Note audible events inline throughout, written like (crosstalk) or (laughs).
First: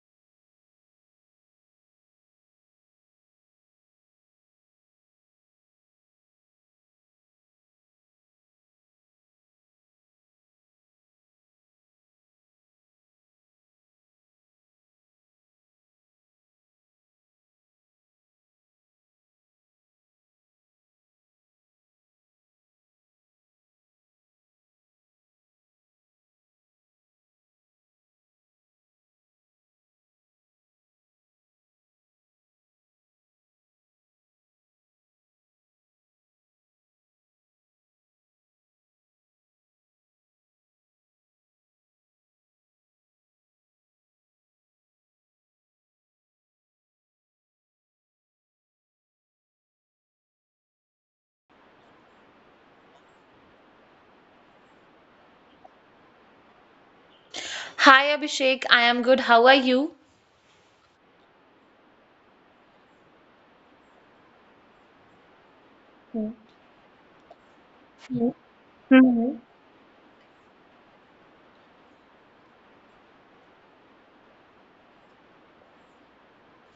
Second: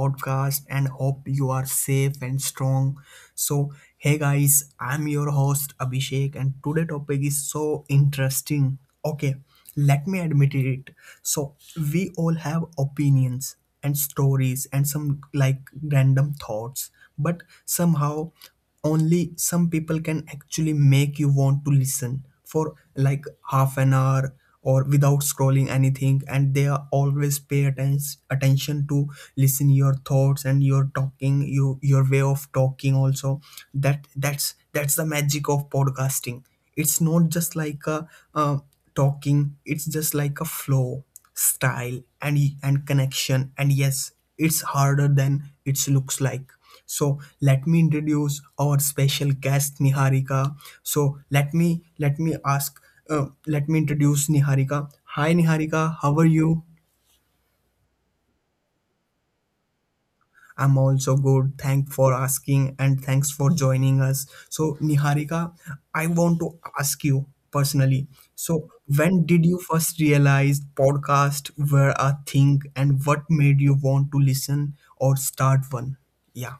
podcast and hope you are safe and strong. So, hey guys, I'm your host Abhishek and today topic is so interesting. Okay, let me admit it. So, we all have opinions and stories and some like random thoughts, but somehow only some people can actually make you want to listen for like half an hour or without scrolling anything and they are always pay attention to listen your thoughts and your talking you your way of talking also. That's the magic of podcasting. It's not just like a uh, talking, it's just like a flow style and connection, and yes, it's harder than it looks like. So let me introduce our special guest Niharika. So let me introduce Niharika. Hi Niharika, how are you? Hi Abhishek, I am good. How are you? I'm also good. Thank for asking and thanks for joining us. So Niharika, I want to ask you personally. Mm-hmm. So when did you first realize podcast were a thing and what made you want to listen or start one? Yeah,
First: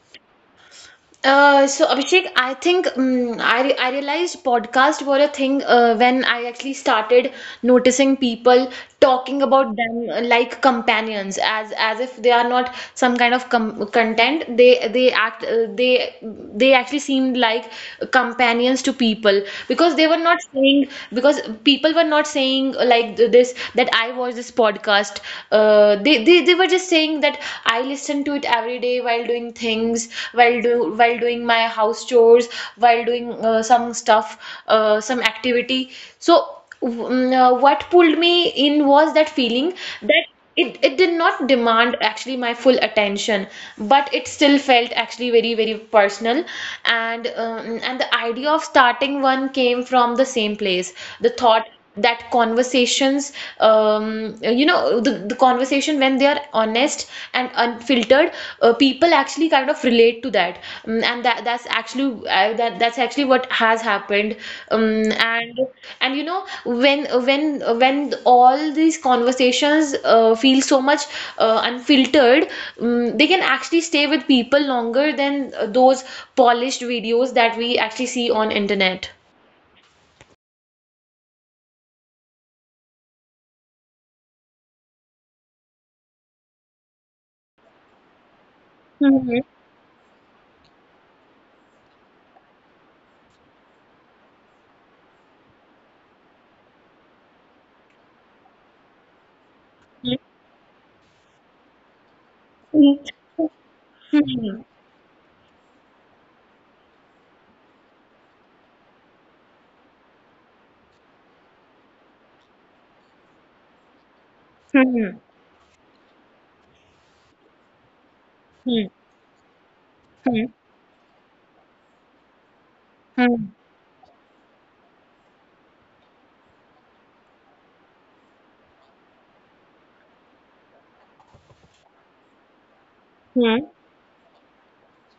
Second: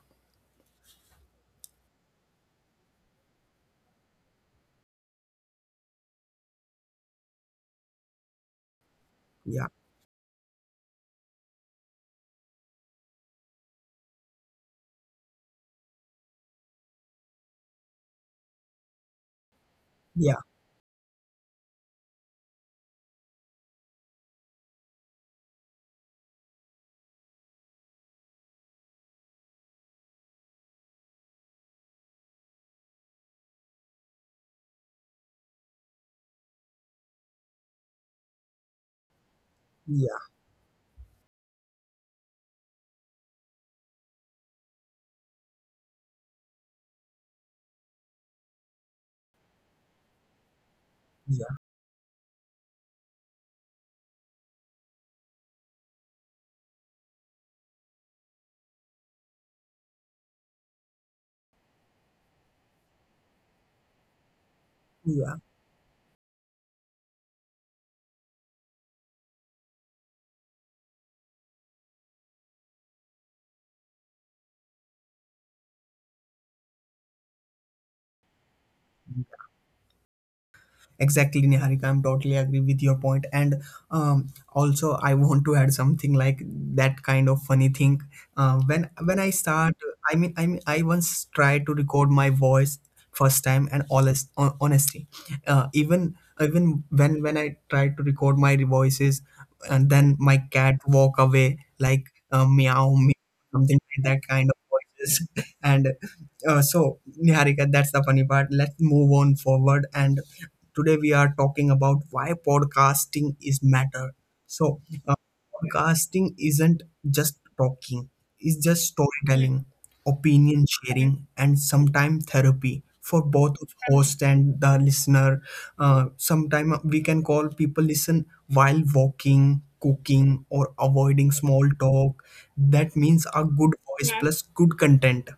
So Abhishek, I think I realized podcast were a thing when I actually started noticing people talking yeah, about them like companions, as if they are not some kind of com content. They actually seemed like companions to people yeah, because people were not saying like this that I watch this podcast. They were just saying think that I listen to it every day while doing things, while doing my house chores, while doing some stuff, some activity. So what pulled me in was that feeling yeah, that it did not demand actually my full attention, but it still felt actually very, very personal. And the idea of starting one came from the same place. The yeah, thought that conversations the conversation when they are honest and unfiltered people actually kind of relate to that. And that that's actually what has happened, um, yeah, and and when all these conversations feel so much unfiltered, they can actually stay with people longer than those polished videos that we actually see on internet. Exactly, Niharika. I'm totally agree with your point. And um, also, I want to add something like that kind of funny thing. When I start, I mean, I once tried to record my voice first time, and honesty, even when I tried to record my voices, and then my cat walk away like meow, meow, something like that kind of voices, (laughs) and so Niharika, that's the funny part. Let's move on forward and today we are talking about why podcasting is matter. So, uh, Hmm. podcasting isn't just talking; it's just Hmm. storytelling, Hmm. opinion sharing, and sometimes therapy for both Hmm. host and the listener. Sometimes we can call people listen while walking, cooking, or avoiding small talk. That means a good Hmm. voice, yeah, plus good content.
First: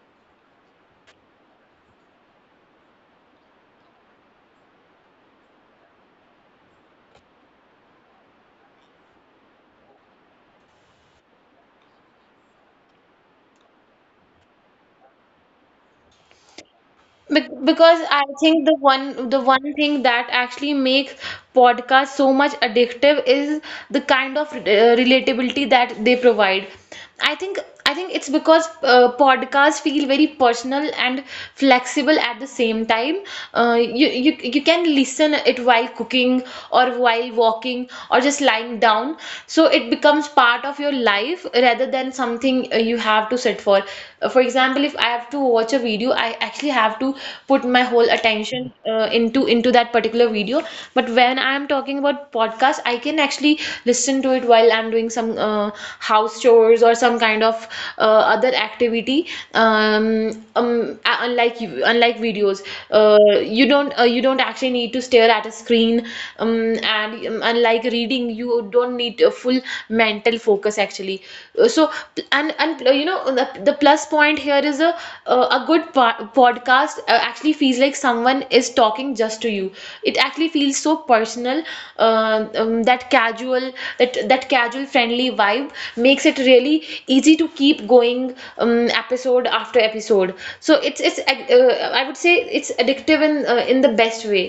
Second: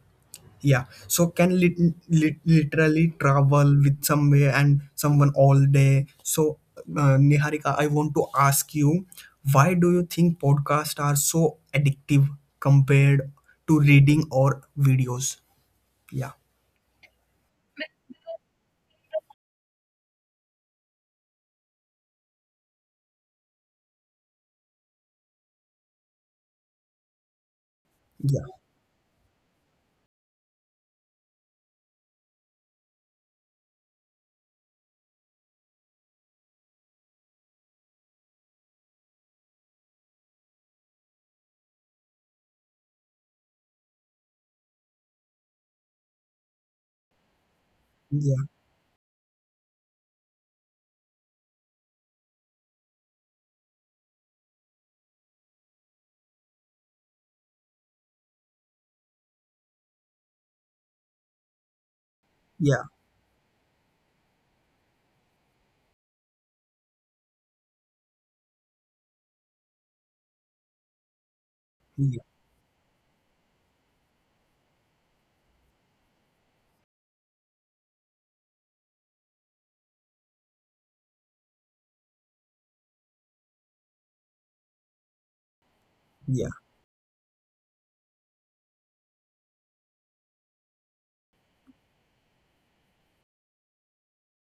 Yeah, so can literally travel with somewhere and someone all day. So, Niharika, I want to ask you, why do you think podcasts are so addictive compared to reading or videos? Yeah, Because I think the one thing that actually makes podcasts so much addictive is the kind of relatability that they provide. I think I think it's yeah, because podcasts feel very personal and flexible at the same time. You can listen it while cooking or while walking or just lying down. So it becomes part of your life rather than something you have to sit for. For example, if I have to watch a video, I actually have to put my whole yeah, attention into that particular video. But when I am talking about podcast, I can actually listen to it while I'm doing some house chores or some kind of other activity. Unlike videos, yeah, you don't actually need to stare at a screen. And unlike reading, you don't need to full mental focus actually. So yeah, and you know the plus point here is a good podcast actually feels like someone is talking just to you. It actually feels so personal. um, um, that casual that casual friendly vibe makes it yeah. really easy to keep going, um, episode after episode. So it's I would say it's addictive in the best way.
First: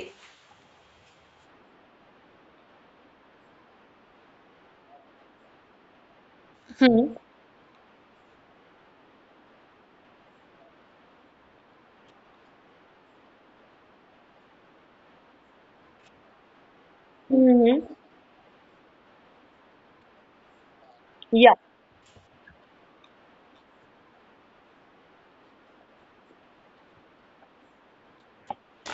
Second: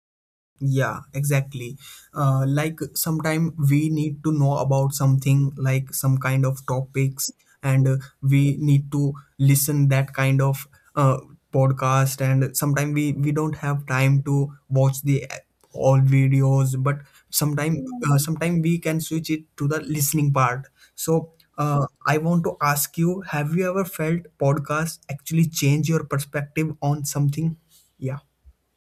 Yeah. exactly. Like sometime we need to know about something like some kind of Hmm. topics, and we need to listen that kind of uh, podcast. And sometimes we don't have time to watch the all videos, but sometime Hmm. Sometime we can switch it to the listening part. So I want to ask you: have you ever felt podcast actually change your perspective on something? Yeah,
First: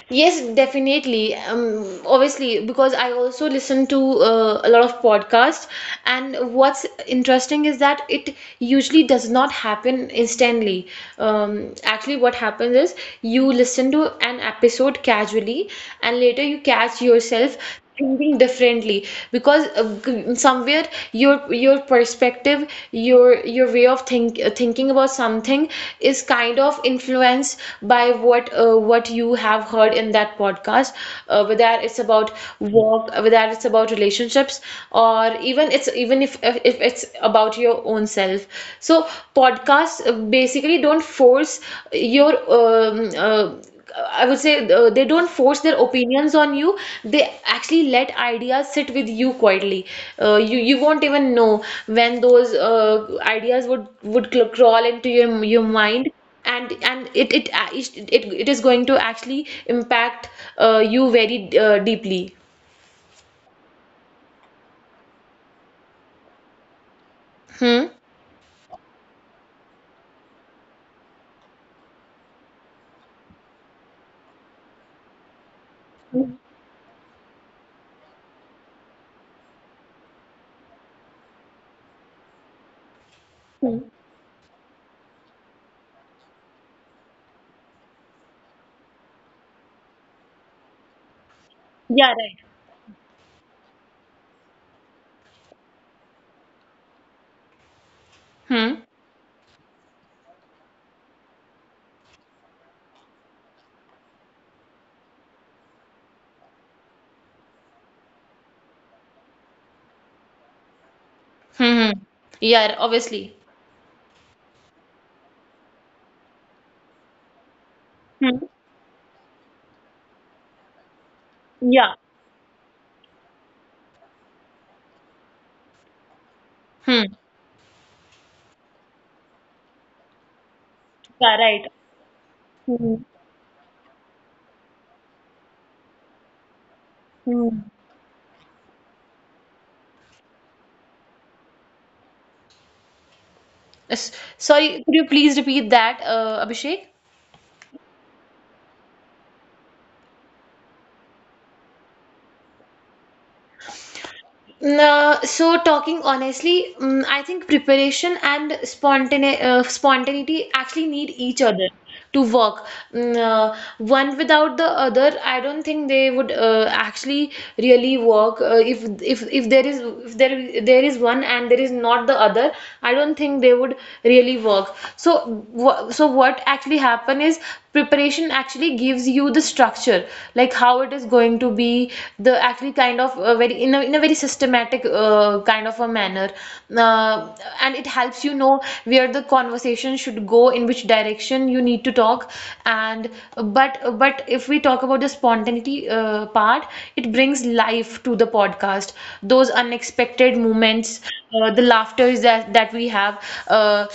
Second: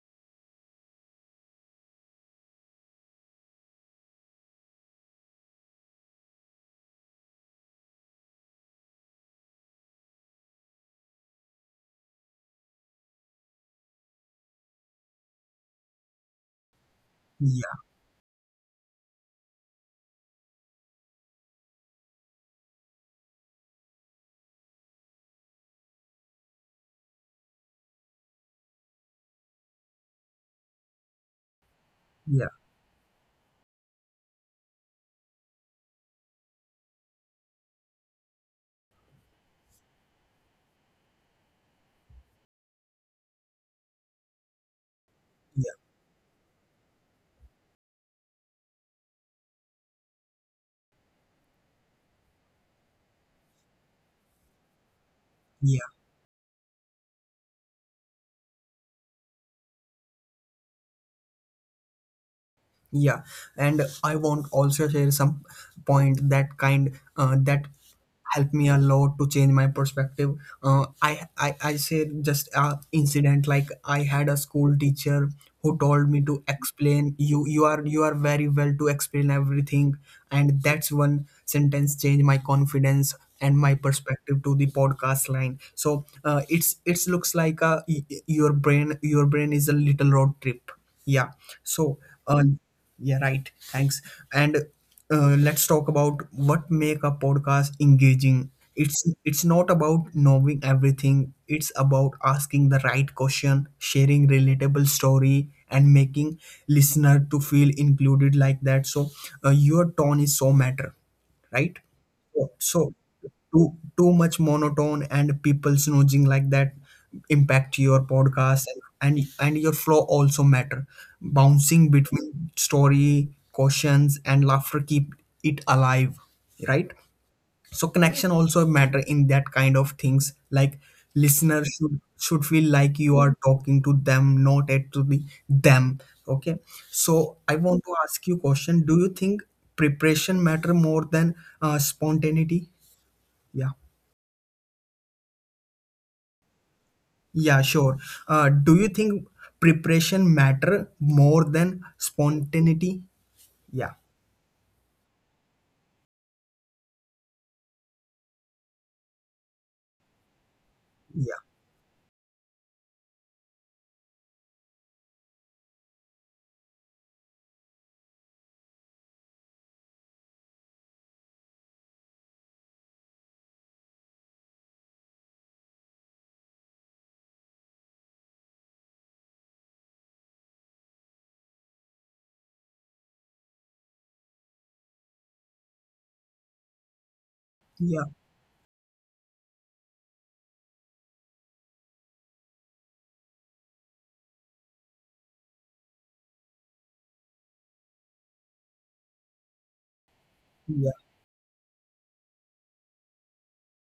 Yes, definitely. Obviously, because I also listen to a lot of podcasts, and what's interesting is that it usually does not happen instantly. Actually, what happens is you listen to an episode casually and later you catch yourself yeah, thinking differently because somewhere your perspective, your way of thinking about something is kind of influenced by what you have heard in that podcast, whether it's about yeah, work, whether it's about relationships, or even if it's about your own self. So podcasts basically don't force your I would say they don't force yeah, their opinions on you. They actually let ideas sit with you quietly. You won't even know when those ideas would crawl into your yeah. mind, and it is going to actually impact you very deeply. Yeah. And I want also share some point that kind that Hmm. helped me a lot to change my perspective. I say just a incident like I had a school teacher who told me Hmm. to explain you you are very well to explain everything, and that's one sentence changed my confidence and my perspective to the podcast line. So it's looks like a your brain is a little road trip. Yeah, so Yeah, right. uh, yeah, right, thanks. And let's talk about what make a podcast engaging. Hmm. It's it's not about knowing everything, it's about asking the right question, sharing relatable story, and making listener to feel included like that. So your tone is so matter, Hmm. right? Hmm. So Yeah, so obviously. too much monotone and people snoozing like that impact your Hmm. podcast, and your flow also matter. Bouncing Yeah. between story, cautions, and laughter keep it alive, right? Hmm. So connection also matter in that kind of things. Like Yeah, listener right. should feel Hmm. like you are talking to them, not at to the them. Okay, so Hmm. I want to ask you question: do you think preparation matter more than spontaneity? Yeah, S- Sorry, could you please repeat that, Abhishek? yeah, sure. Uh, do you think preparation matter more than spontaneity? yeah Nah, so talking honestly, I think preparation and spontaneity actually need yeah each other to work. One without the other, I don't think they would actually really work. If there is if there there is one and there is not the other, I don't think they would really work. So what actually happen is preparation actually gives you the structure, like how it is going to be the actually kind of a very in a very systematic kind of a manner, uh, and it yeah helps you know where the conversation should go, in which direction you need to talk. And but but if we talk about the spontaneity part, it brings life to the podcast, those unexpected yeah moments, the laughters that we have. uh,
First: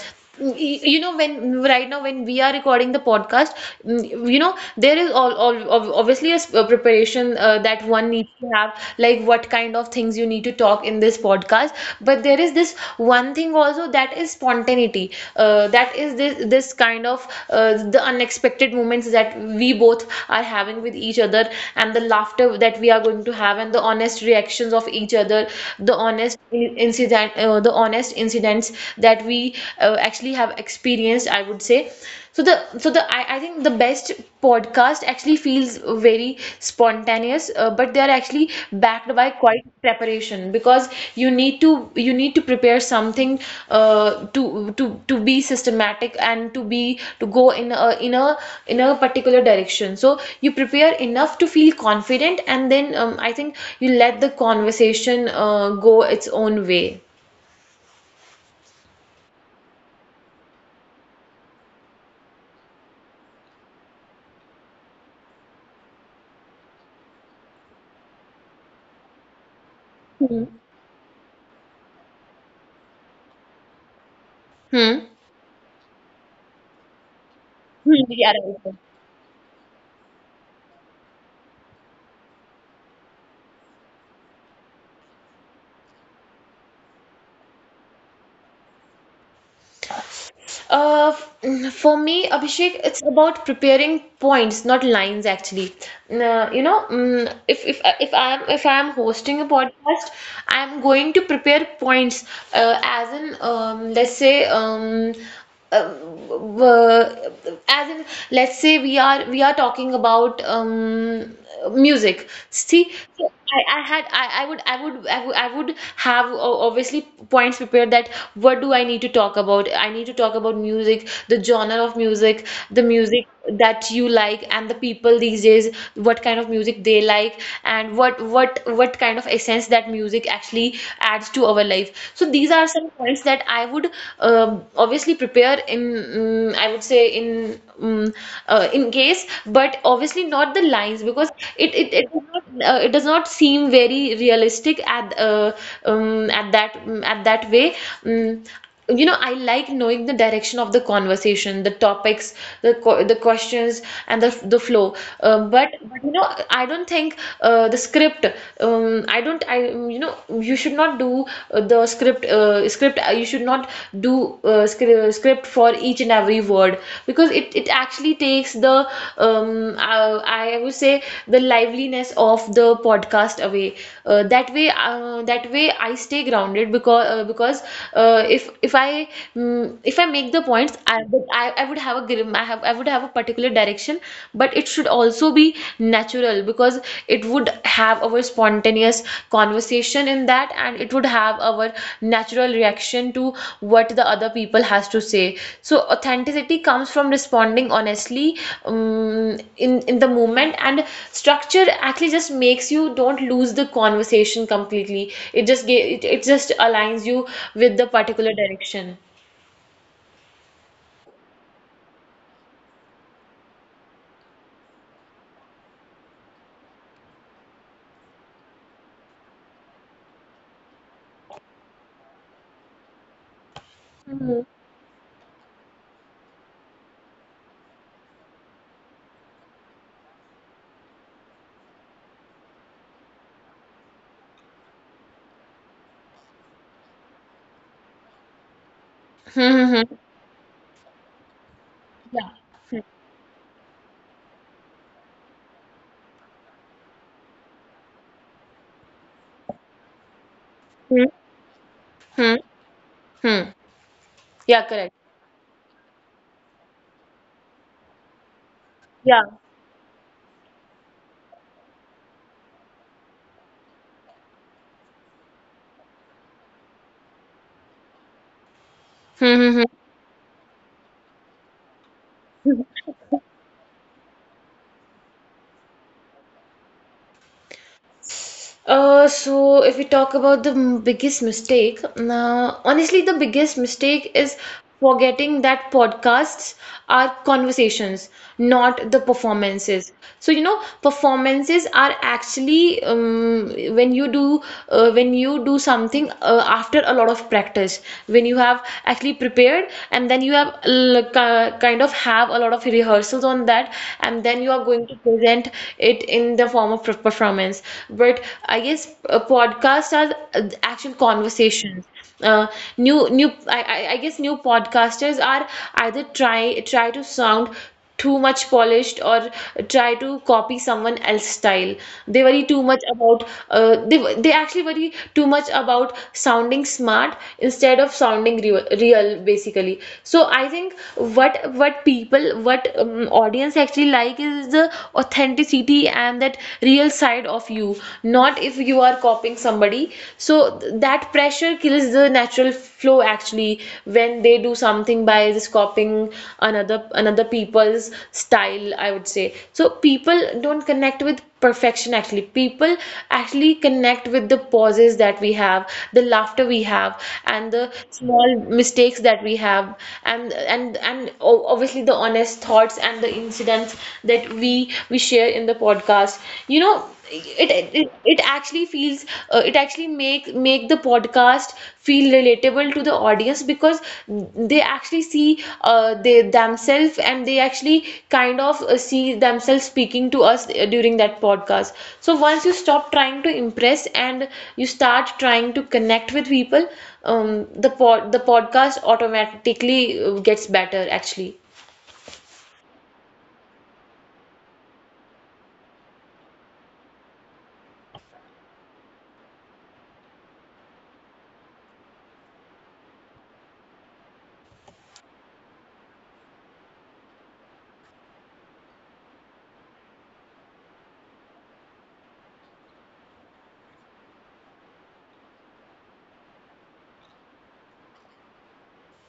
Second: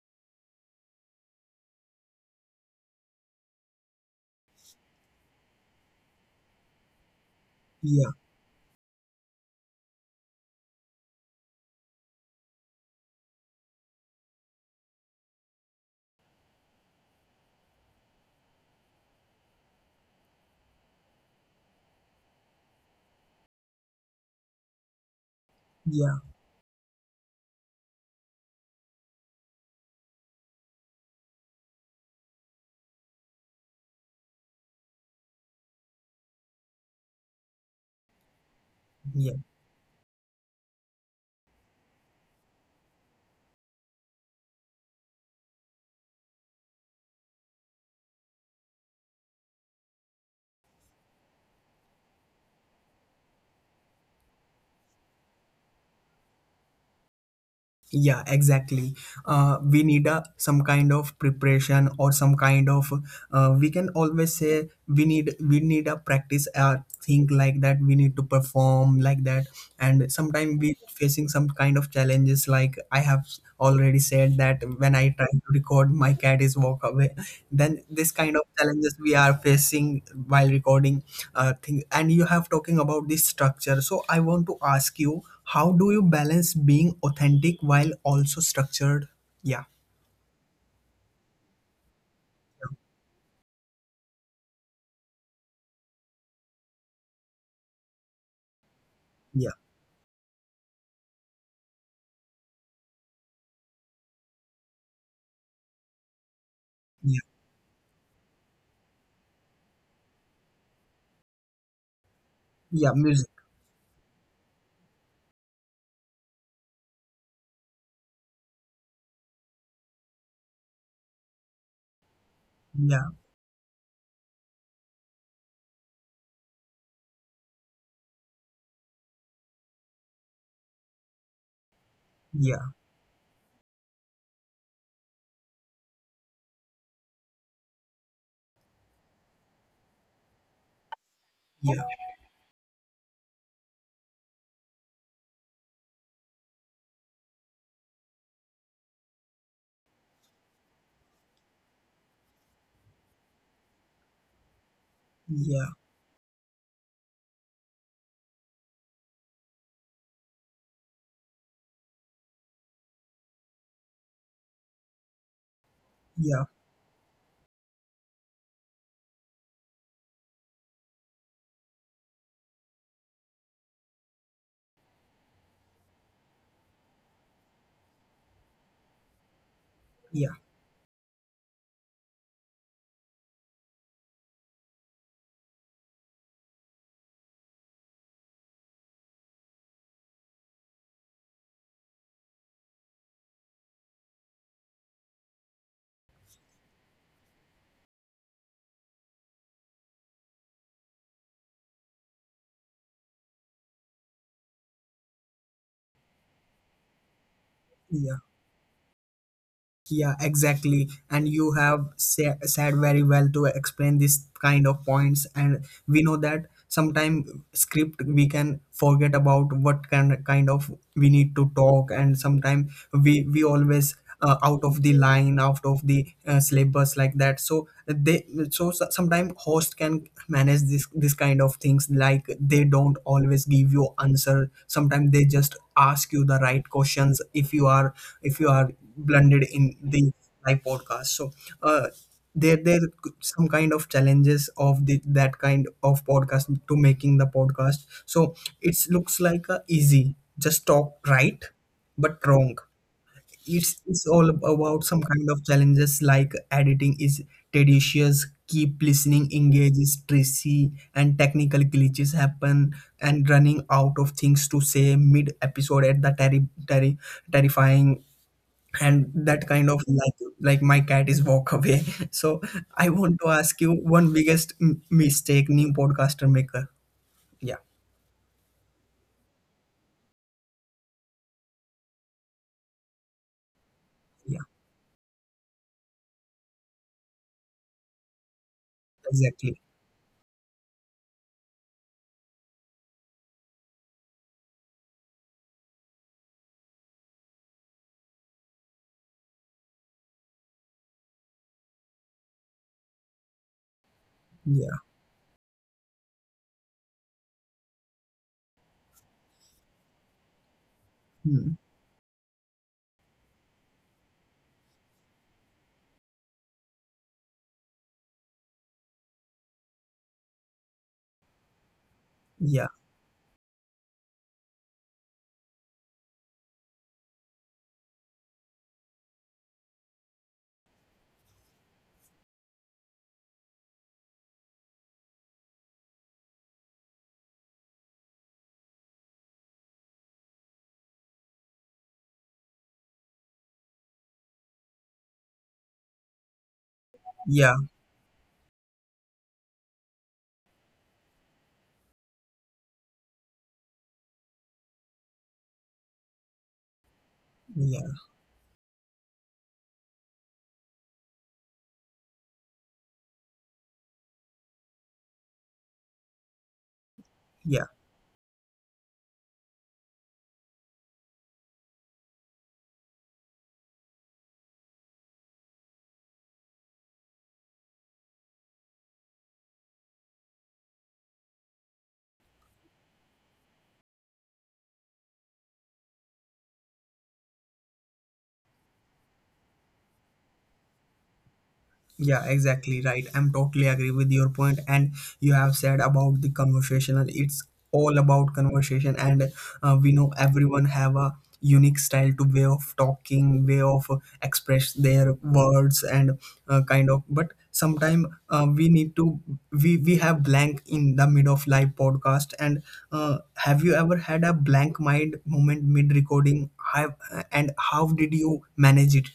you know when right now when we are recording the podcast, there is obviously a preparation that yeah one needs to have, like what kind of things you need to talk in this podcast. But there is this one thing also, that is spontaneity, that is this kind of, the unexpected moments that we both are having with each other, and the laughter that we are going to have, and the honest reactions of each other, the yeah honest in- incident uh, the honest incidents that we actually have experienced, I would say. So the so the I, I think the best podcast actually feels very spontaneous, but they are actually backed by yeah quite preparation. Because you need to you need to prepare something to be systematic, and to go in a particular direction. So you prepare enough to feel confident, and then I think you let the conversation go its own way. Yeah, exactly. We need a some kind of preparation or some kind of we can always say we need a practice thing like that, we need to perform like that. And Hmm. sometimes we facing some kind of challenges, like I have already said that when Hmm. I try to record my cat is walk away, then Hmm. this Yeah, kind of right. challenges we are facing while recording thing. And you have talking about this structure, so I want to ask you, how do you balance being authentic while also structured? Yeah, For me, Abhishek, it's about preparing points, not lines, actually. If I'm hosting a yeah, podcast, I'm going to prepare points, as in, let's say, uh, yeah, w- as in, we are talking about music. See, yeah, so music I would have obviously points prepared. That, what do I need to talk about? I need to talk about music, the genre of music, the yeah music that you like, and the people these days, what kind of music they like, and what kind of essence that music actually adds to our life. So these are yeah some points that I would obviously prepare in, I would say, in, in case, but obviously not the lines, because it yeah it, it does not seem very realistic at that way. Um, I like knowing the direction of the conversation, the topics, the questions, and the flow. Um, yeah but, but you know, I don't think the script. I don't. You should not do the script. You should not do script for each and yeah every word, because it actually takes the um i would say the liveliness of the podcast away. That way I stay grounded, because if I yeah make the points, I would have a particular direction. But it should also be natural, because it would have our spontaneous conversation in that, and it would have our natural reaction to what the other people has to say. So authenticity comes from responding honestly in the moment, and structure actually just makes you don't lose the conversation completely. It just aligns you with the yeah particular direction. yeah Exactly. And you have said very well to explain this kind of points. And we know that sometimes script we can forget about what kind of we need to talk, and sometimes we always Hmm. out of the line, out of the syllabus like that. So they, so sometimes host can manage this kind of things, like they don't always give you answer, sometimes they just ask you the right questions if you are, if you are blended in Hmm. Hmm. the Hmm. live podcast. So uh, Yeah. there some kind of challenges of the, that kind of podcast to making the podcast. So it looks like a easy just talk, Hmm. right? But Hmm. wrong. Hmm. It's all Yeah, about some correct. kind of challenges, like editing is tedious, keep listening Yeah. engage is tricky, and technical glitches happen, and running out of things to say mid episode at the terrifying. And that Hmm. kind of Hmm. like my cat is walk away (laughs) so Hmm. I want to ask you, one biggest mistake new podcaster maker? Yeah, So if we talk about the biggest mistake, now honestly, the biggest mistake yeah, is forgetting that podcasts are conversations, not the exactly, performances. So, performances are actually when you do when you do something after a lot of practice, when you have actually prepared and then you have kind of have a lot of rehearsals on that, and then you are yeah, going to present it in the form of performance. But I guess podcasts are actual Hmm., conversations. uh, new I guess new podcasters are either try to sound too much polished, or try to copy someone else's style. They worry yeah, too much about uh, they they actually worry too much about sounding smart instead of sounding real, basically. So I think what what people what audience actually like is the authenticity and that real side of you, not if you are copying somebody. So that pressure kills the natural flow actually, when they do something by just copying another yeah, people's style, I would say. So people don't connect with perfection. Actually, people actually connect with the pauses that we have, the laughter we have, and the yeah, small mistakes that we have, and obviously the honest thoughts and the incidents that we share in the podcast. You know, yeah it actually feels, it actually make make the podcast feel relatable to the audience, because they actually see they themselves, and they actually kind of see themselves speaking to us during that podcast. So once you stop trying to impress and you start trying to connect with people, the podcast automatically gets better actually. Yeah, exactly right. I'm totally agree with your point, and you have said about the conversational. It's all about conversation, and we know everyone have a unique style to way of talking, way of express their words, and kind of. But sometimes we need to, we have blank in the mid of live podcast. And uh, have you ever had a blank mind moment mid recording? Have and how did you manage it?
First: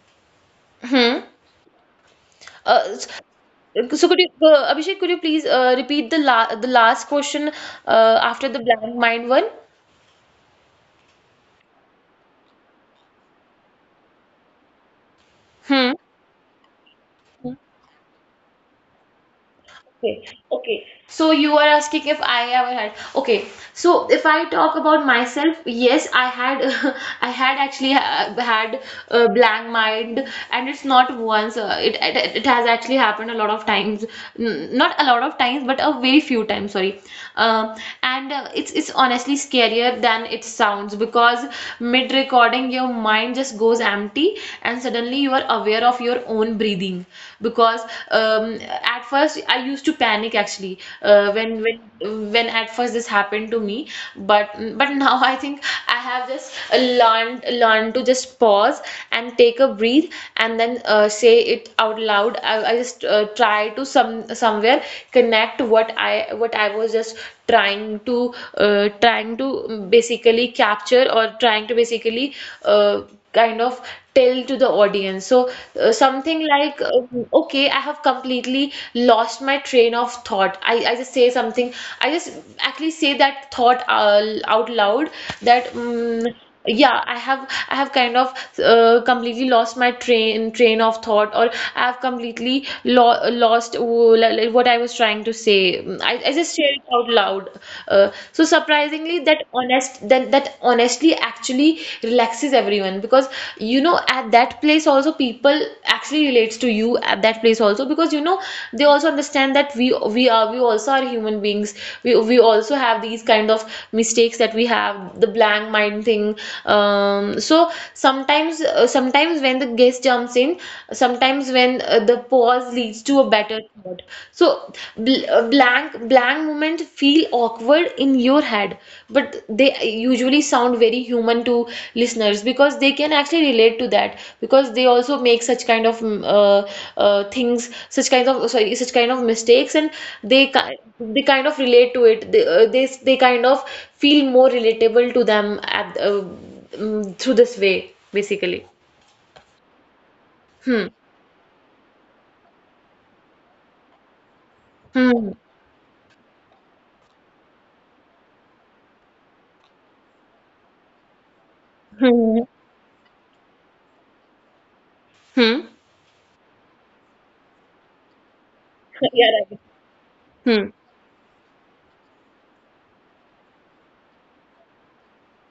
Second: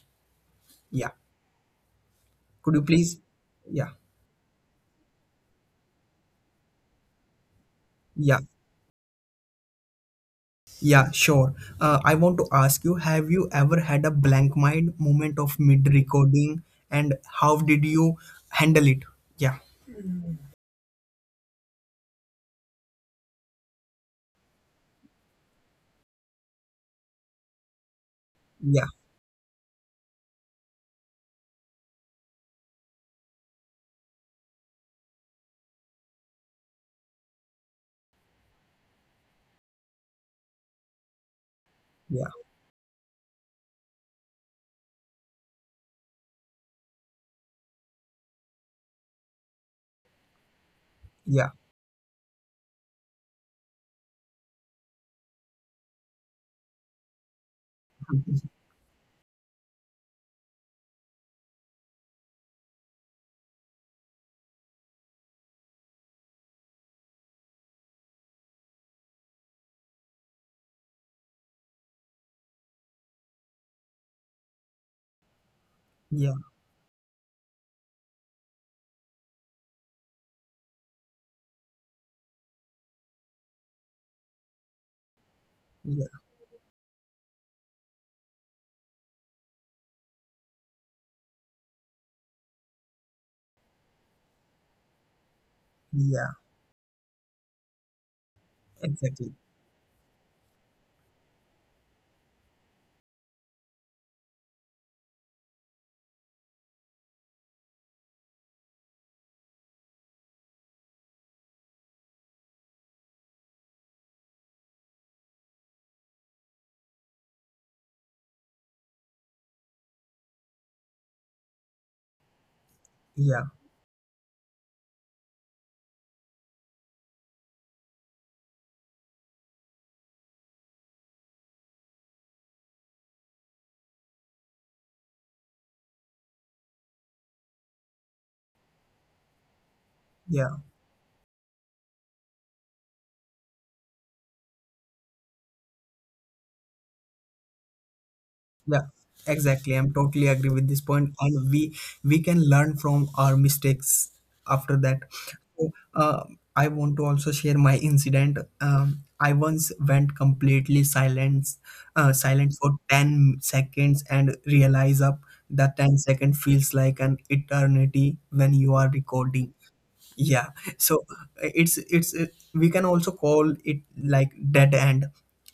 Yeah, Hmm. could you uh, s- please? Yeah. so could you Abhishek, could you please repeat the last question, Yeah, after the blank mind one? yeah, sure. I want to ask you, have you ever had a blank mind moment of mid Hmm. recording and how did you handle it? Yeah, Okay, okay. So you are asking if I ever had. Okay, so if I talk about myself, yes, I had, (laughs) I had actually ha had yeah, a blank mind, and it's not once. It has actually happened a lot of times. N Not a lot of times, but a very few times. Sorry. Um, and it's honestly scarier than it sounds, because mid yeah, recording, your mind just goes empty, and suddenly you are aware of your own breathing, because at first I used to panic actually uh, yeah, when when when at first this happened to me. but but now I think I have just learned to just (laughs) pause and take a breathe, and then say it out loud. I just try to somewhere connect what I was just trying to basically capture, or trying to basically uh, kind of tell to the audience. So yeah, something like, okay, I have completely lost my train of thought. I just say something, I just actually say that thought out loud. that, yeah, mm yeah, I have, I have kind of completely lost my train of thought, or I have completely lo lost like what I was trying to say. I yeah, just share it out loud. So surprisingly, exactly. That honestly actually relaxes everyone, because at that place also, people actually relates to you at that place also, because they also understand that we also are human beings. We also have these kind of mistakes that we have, the blank mind thing. So sometimes, sometimes when the guest jumps in, sometimes when the pause leads to a Yeah, better thought. So bl blank blank moment feel awkward in your head, but they usually sound very human to listeners, because they can actually relate to that, because they also make such kind of things, such kind of, sorry, such kind of mistakes, and they yeah. ki they kind of relate to it. They they kind of feel more relatable to them at through this way basically. Yeah, exactly. I'm totally agree with this Hmm. point, and we can learn from our mistakes after that. Hmm. So, I want to also share my incident. I once went completely silent, uh, Hmm. silent for 10 seconds, and realize up Hmm. (laughs) that ten second feels like an eternity when you are Yeah, recording. right. Yeah, Hmm. so it's we can also call it like dead end,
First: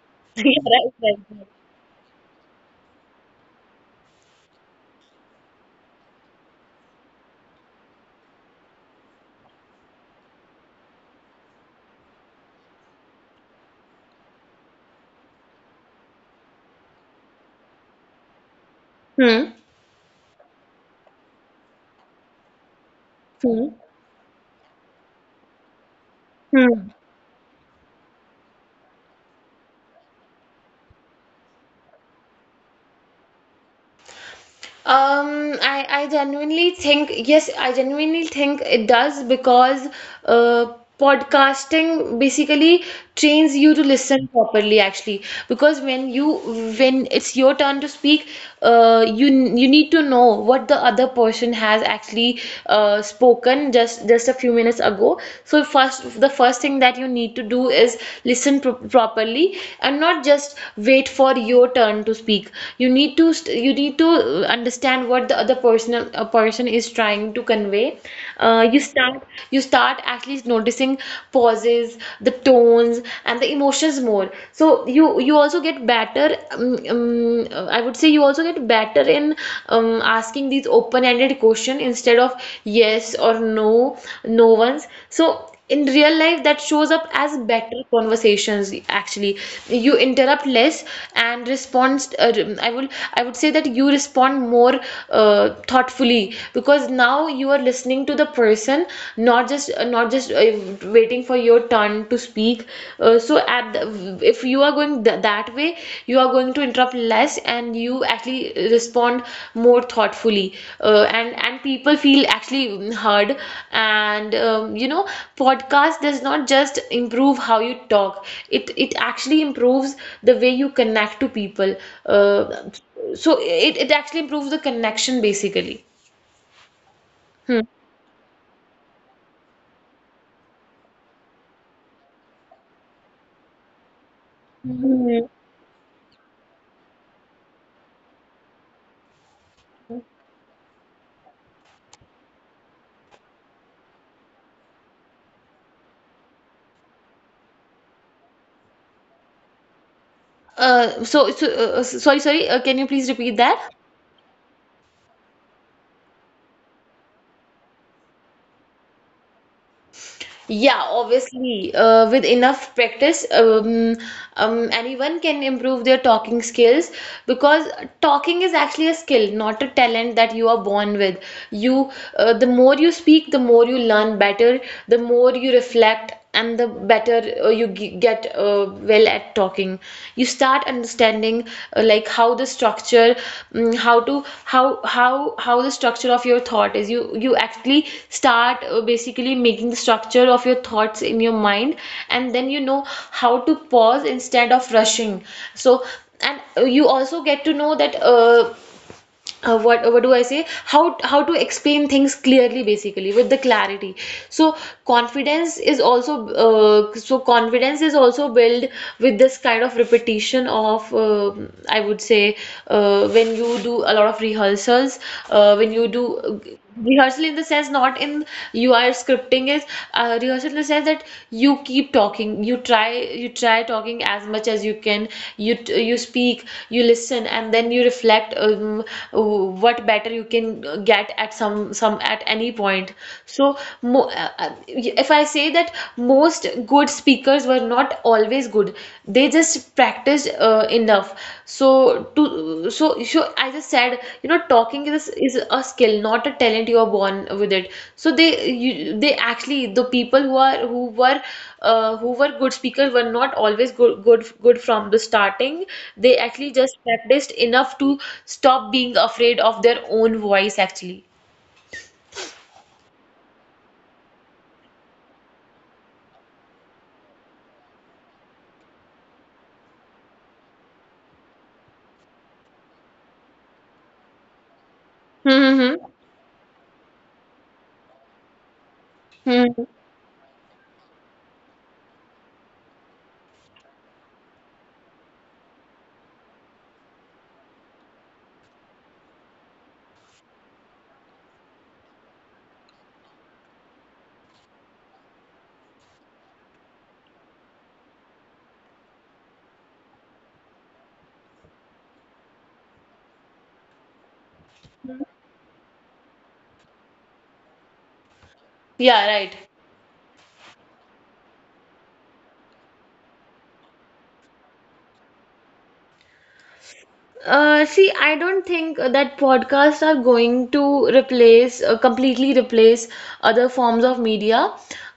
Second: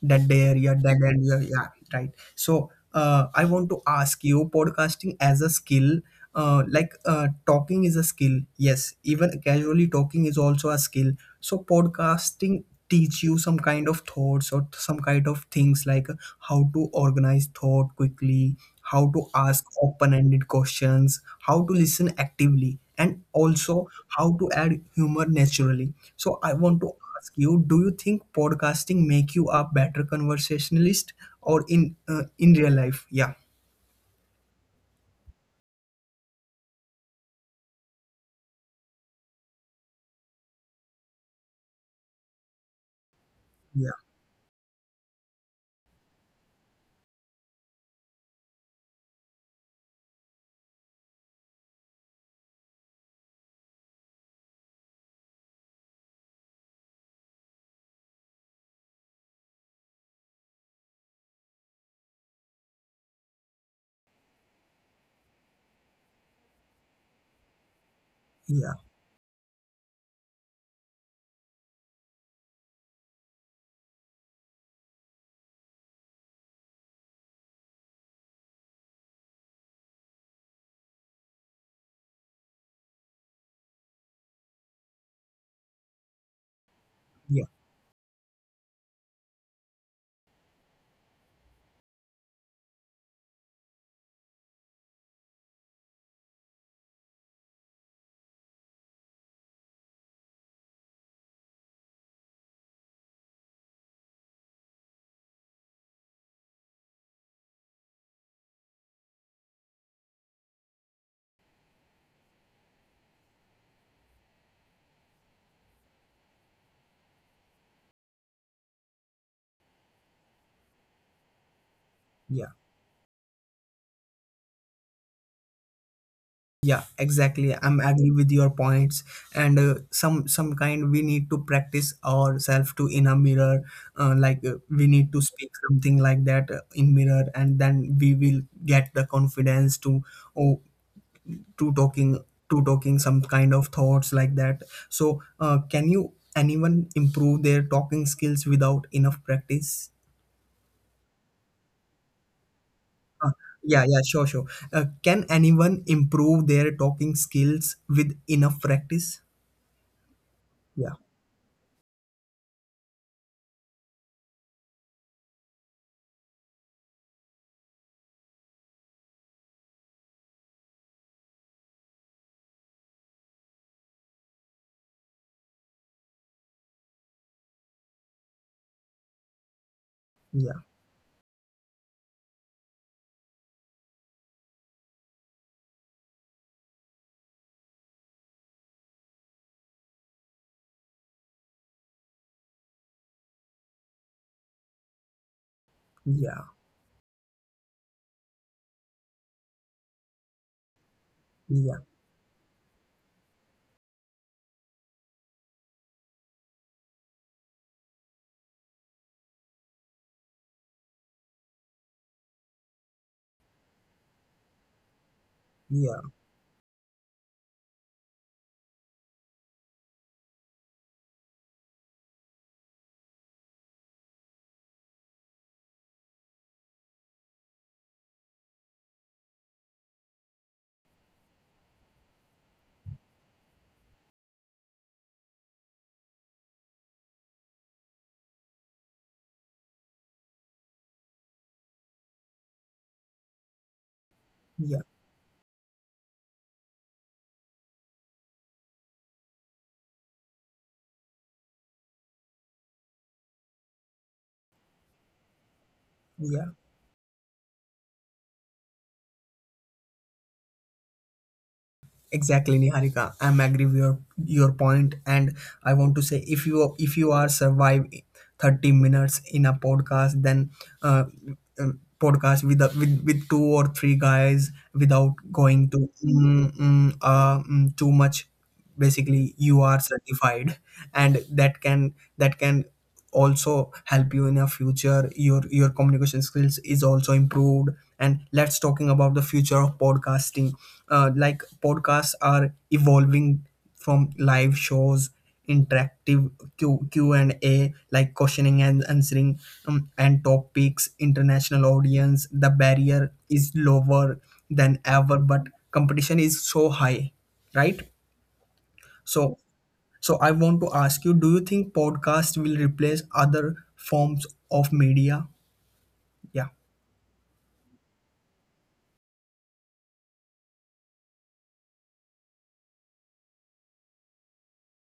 dead (laughs) Yeah, area, right, dead end. Yeah, right. yeah, right. So I want to ask you, podcasting as a skill, like talking is a skill, yes, even casually talking is also a skill. So podcasting teach you some kind of thoughts or some kind of things, like how to organize thought quickly, how to Hmm. ask open-ended questions, how to listen actively, and Hmm. also how to add humor naturally. So I want Hmm. to ask you, do you think podcasting make you a better conversationalist or in real life? Yeah, I genuinely think, yes, I genuinely think it does, because uh, podcasting basically trains you to yeah, listen properly, actually. Because when it's your turn to speak, you need to know what the other person has actually spoken just a few minutes ago. So first, the first thing that you need to do is listen properly and not just wait for your turn to speak. You need to, you need to uh, understand what the other person is trying to convey. Yeah, You start at least noticing pauses, the tones and the emotions more. So you also get better, um, I would say you also get better in um, asking these open ended question instead of yes or no no ones. So in real life, that shows up as yeah, better conversations actually. You interrupt less and respond. I will I would say that you respond more thoughtfully, because now you are listening to the person, not just waiting for your turn to speak. So at the, if you are going th that way, you are going to interrupt less and you actually respond more thoughtfully. And people feel actually heard. And podcast does not just improve how you talk, it actually improves the way you connect to people. uh, yeah. so it actually improves the connection basically. Yeah. exactly. Hmm. I'm agree with your points, and some kind we need to practice ourselves to in a mirror. Like we need to Mhm. speak something like that in mirror, and then we will get the confidence to, oh, to talking, to talking some kind of thoughts like that. So, can you anyone improve their talking skills without enough practice? Sorry, sorry, can you please repeat that? Yeah, yeah, sure, sure. Can anyone improve their talking skills with enough practice? Yeah, Yeah. obviously, with enough practice, anyone can improve their talking skills, because talking is actually a skill, not a talent that you are born with. You, the more you speak, the more you learn better, the more you reflect, and the better get well at talking. You start Yeah. understanding like how the structure, mm, how to how how the structure of your thought is. You actually start basically making the structure of your thoughts in your mind, and then you know how to pause instead of rushing. So, Yeah, and you also get to know that what do I say? Yeah, How to explain things clearly, basically with the clarity. So confidence is also so confidence is also built with this kind of repetition of, I would say, when you do a lot of rehearsals, yeah, when you do rehearsal in the sense, not in you are scripting, is rehearsal in the sense that you keep talking. You try talking as much as you can. You speak, you listen, and then you reflect what better you can get at some at any point. So mo if I say that most good speakers were not always good, they just practiced enough. So to so so I just said, you know, yeah, talking is a skill, not a talent you are born with it. So they actually, the people who are who were good speakers were not always good from the starting. They yeah. actually just practiced enough to stop being afraid of their own voice actually. Exactly, Niharika. I'm agree with your point, and I want to say if you, if you are survive 30 minutes in a podcast than uh, uh, podcast with, a, with with two or three guys without going Mm-hmm. to too much, basically you are certified. And that can also help you in your future, your communication skills is also improved. And let's talking about the future of podcasting. Uh, like podcasts are evolving from live shows, interactive Q&A like questioning and answering, and topics international audience, the barrier is lower than ever, but competition is so high, right? Yeah, So right. so I want to ask you, do you think podcast will replace other forms of media? yeah See, I don't think that podcasts are going to replace, completely replace other forms of media.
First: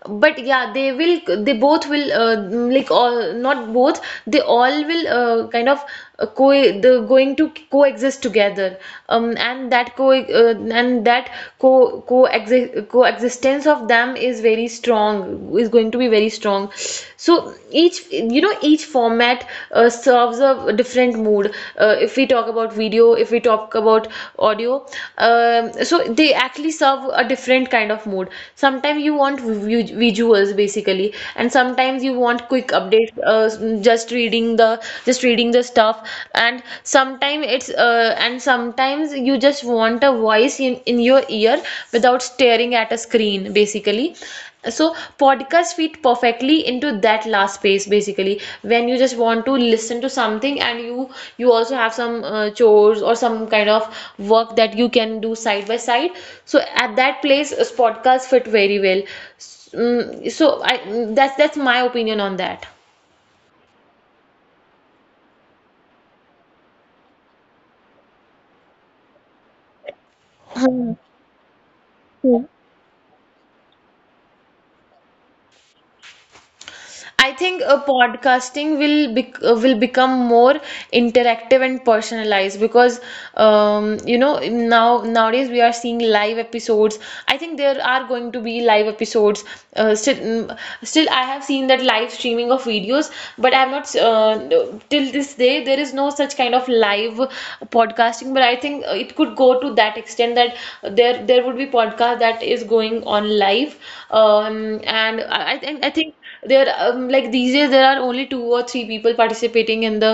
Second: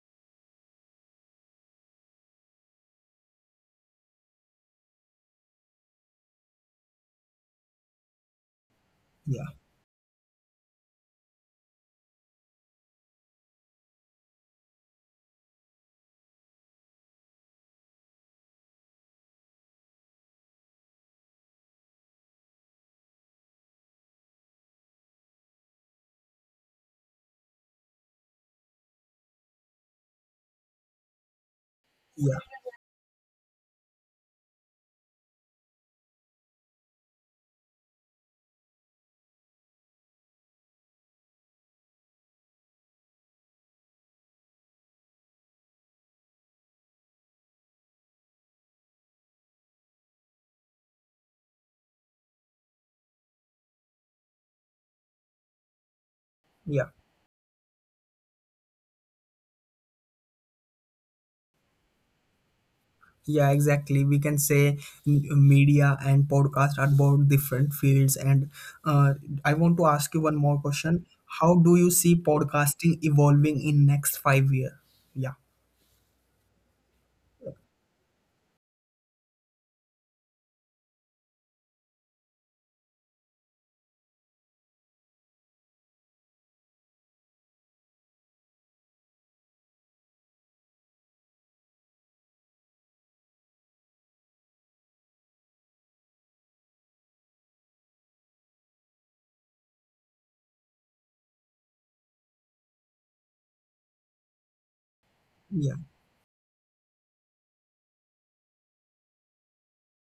But yeah, they will, they both will, like all, not both, they all will kind of co the going to coexist together. Yeah And that co coexist coexistence of them is very strong, is going to be very strong. So each, you know, each format serves a different mood. If we talk about video, if we talk about audio, so they actually serve a different kind of mood. Sometimes you want visuals basically, and sometimes you yeah want quick updates, just reading the just reading the stuff, and sometimes it's and sometimes you just want a voice in your ear without staring at a screen basically. So podcasts fit perfectly into that last space basically, when you just want to listen to something, and you also have some chores or some kind of work that you can do side by side. So yeah at that place, podcast fit very well. That's my opinion on that. Yeah, exactly. We can say media and podcast are both different fields. And uh, I want to ask you one more Hmm. question. How do you see podcasting evolving in next 5 year? Yeah, I think podcasting will bec will become more interactive and personalized, because you know, now nowadays we are seeing live episodes. I think there are going to be live episodes. Still, still I have seen that live streaming of videos, but I have not till this day there is no such kind of live podcasting. But I think it could go to that extent that there would be podcast that is going on live, and yeah, I think there, like these days there are only two or three people participating in the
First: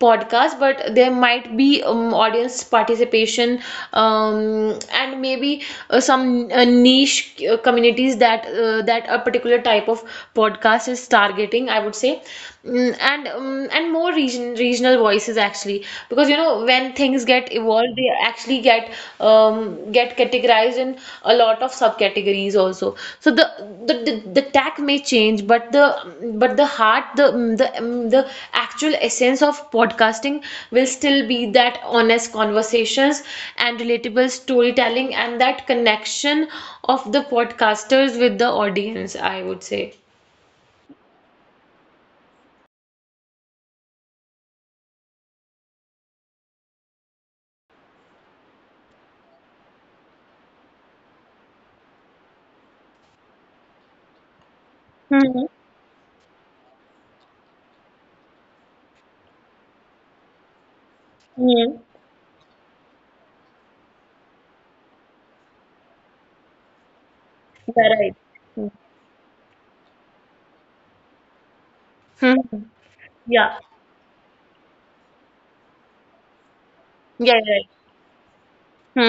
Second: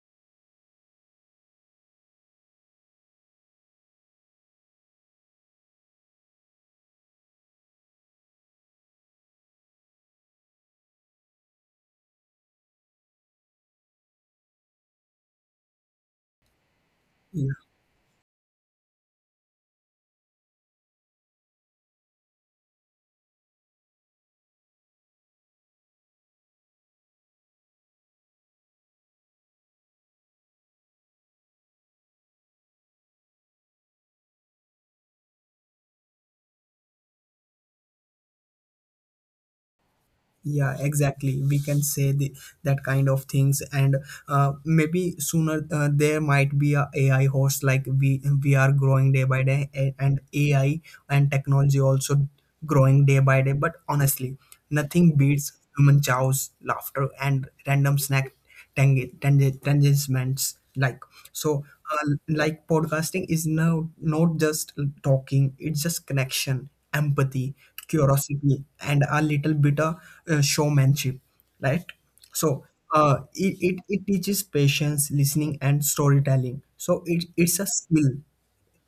podcast, but there might be audience participation, and maybe some niche communities that that a particular type of podcast is targeting, I would say. Mm, and more regional voices actually, because you know, when things get yeah. evolved, they actually get categorized in a lot of subcategories also. So the tag may change, but the heart, the actual essence of podcasting will still be that honest conversations, and relatable storytelling, and that connection of the podcasters with the audience, I would say. Yeah. Exactly, we can say the, that kind of things, and maybe sooner there might be a AI host, like we are growing day by day, and AI and technology also growing day by day. But honestly, nothing Mm-hmm. beats human chows, laughter, and random snack tangements like. So Yeah, like podcasting is now not just talking, it's just connection, empathy, right. curiosity, and a little bit of showmanship, right? Hmm. So Yeah. It teaches patience, listening, and storytelling, so Yeah, it's a skill.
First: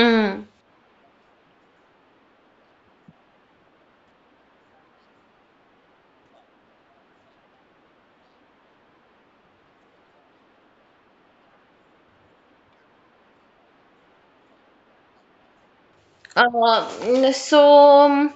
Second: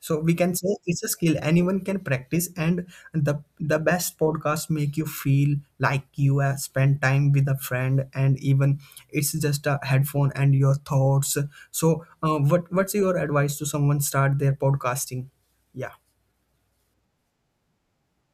So we Hmm. can say it's a skill anyone can practice, and the best podcast make you feel like you have spent time with a friend, and even it's just a headphone and your thoughts. So, what what's your advice to someone start their podcasting? Yeah, Uh, so um,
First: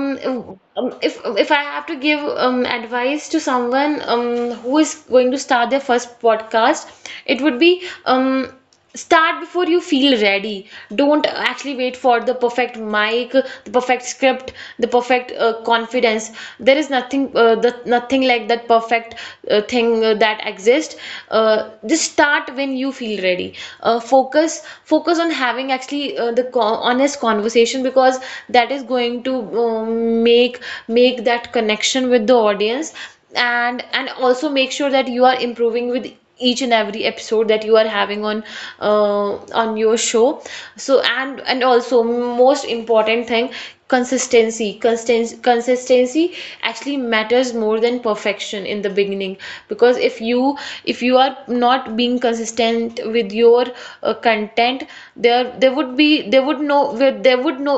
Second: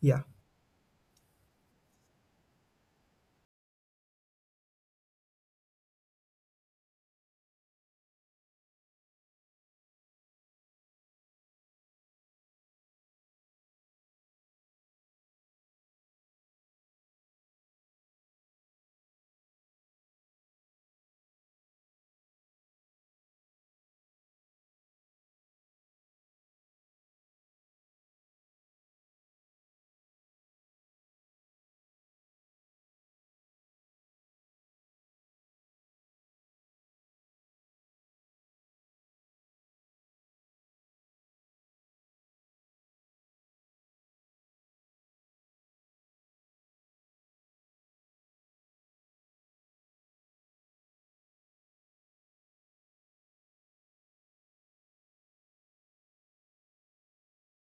yeah, if I have to give advice to someone who is going to start their first podcast, it would be, start before you feel ready. Don't actually wait for the perfect mic, the perfect script, the perfect confidence. There is nothing nothing like that perfect thing that exists. Just start when you feel ready. Focus on having actually the co honest conversation, because that is going to um, make make that connection with the audience, and also make sure that you are improving with each and every episode that you are having uh, on your show. So and also most important thing, consistency actually matters more than perfection in the beginning, because if you, if you are not being consistent with your content, there would be there would no there would no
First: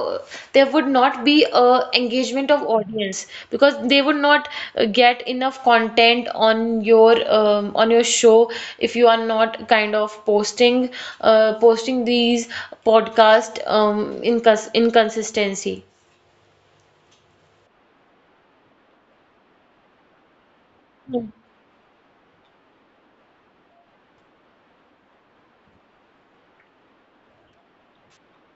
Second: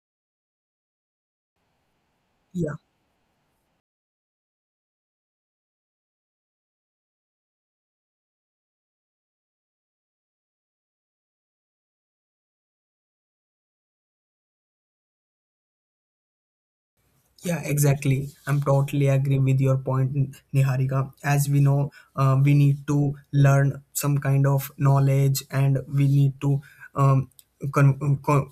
there would not be a engagement of yeah. audience, because they would not get enough content on your show, if you are not kind of posting, posting these podcast inconsistency. Yeah, exactly. I'm totally agree with your point, Niharika. Hmm, As we know, we need to learn some kind of knowledge, and we need to um, con- con-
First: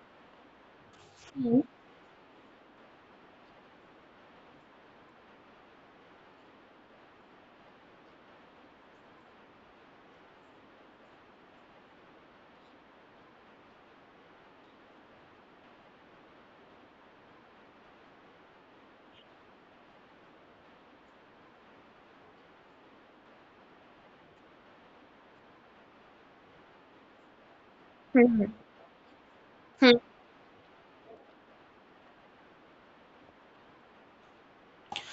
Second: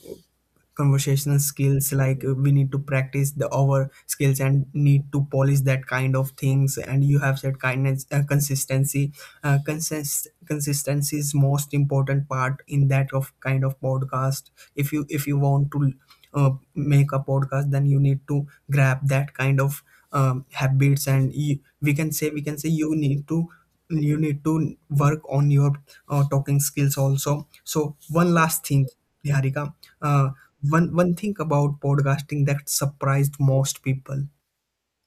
conversational hmm, skills. Like we need to practice the our skills and need to polish that kind of things. And you have said kindness, consistency. Consistency is most important part in that of kind of podcast. If you, if you want to make a podcast, then you need to grab that kind of habits. And you, we can say you need to, you need to work on your talking skills also. So one hmm, last thing, Niharika, hmm. uh, one one thing about podcasting that surprised most people?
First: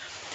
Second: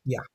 yeah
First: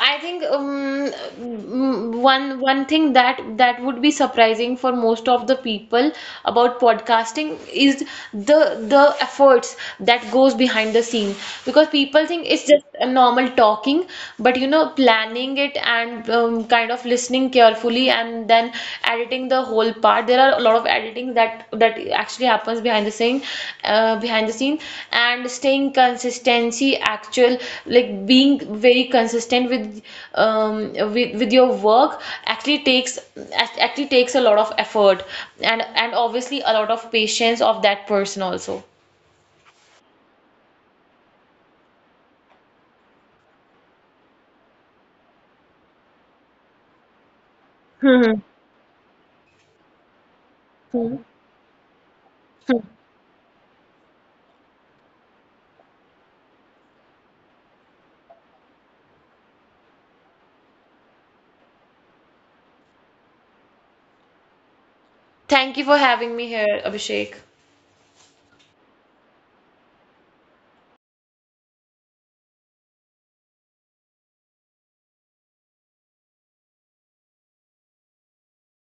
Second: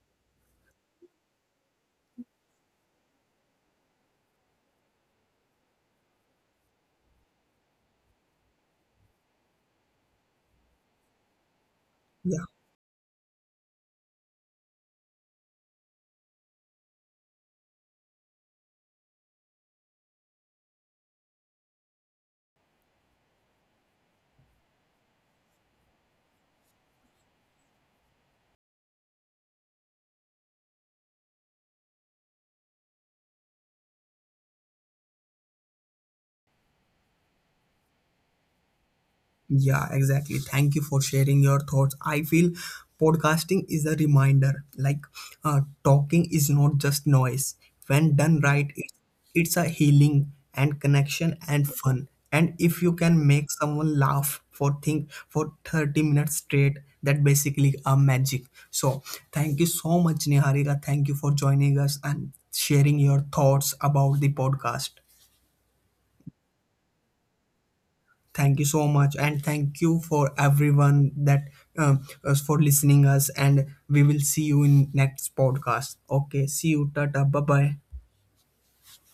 I think one thing that that would be surprising for most of the people about podcasting is the the efforts that goes behind the scene, because people yeah think it's just a normal talking, but you know, planning it and kind of listening carefully, and then editing the whole part, there are a lot of editing that that actually happens behind the scene behind the scene, and staying consistency actual, like being very consistent with with your work actually takes a lot of effort, and obviously a lot of patience of that person also. Yeah, exactly. Thank you for sharing your thoughts. I feel podcasting is a reminder, like talking is not just noise. When done Hmm. right, it's a healing and Hmm. connection and fun. And if you can make someone laugh for think for 30 minutes straight, that basically a magic. So thank you so much, Niharika. Thank you for joining us and sharing your thoughts about the podcast. Thank you for having me here, Abhishek. Thank you so much, and thank you for everyone that us for listening us, and we will see you in next podcast. Okay, see you, tata, bye bye.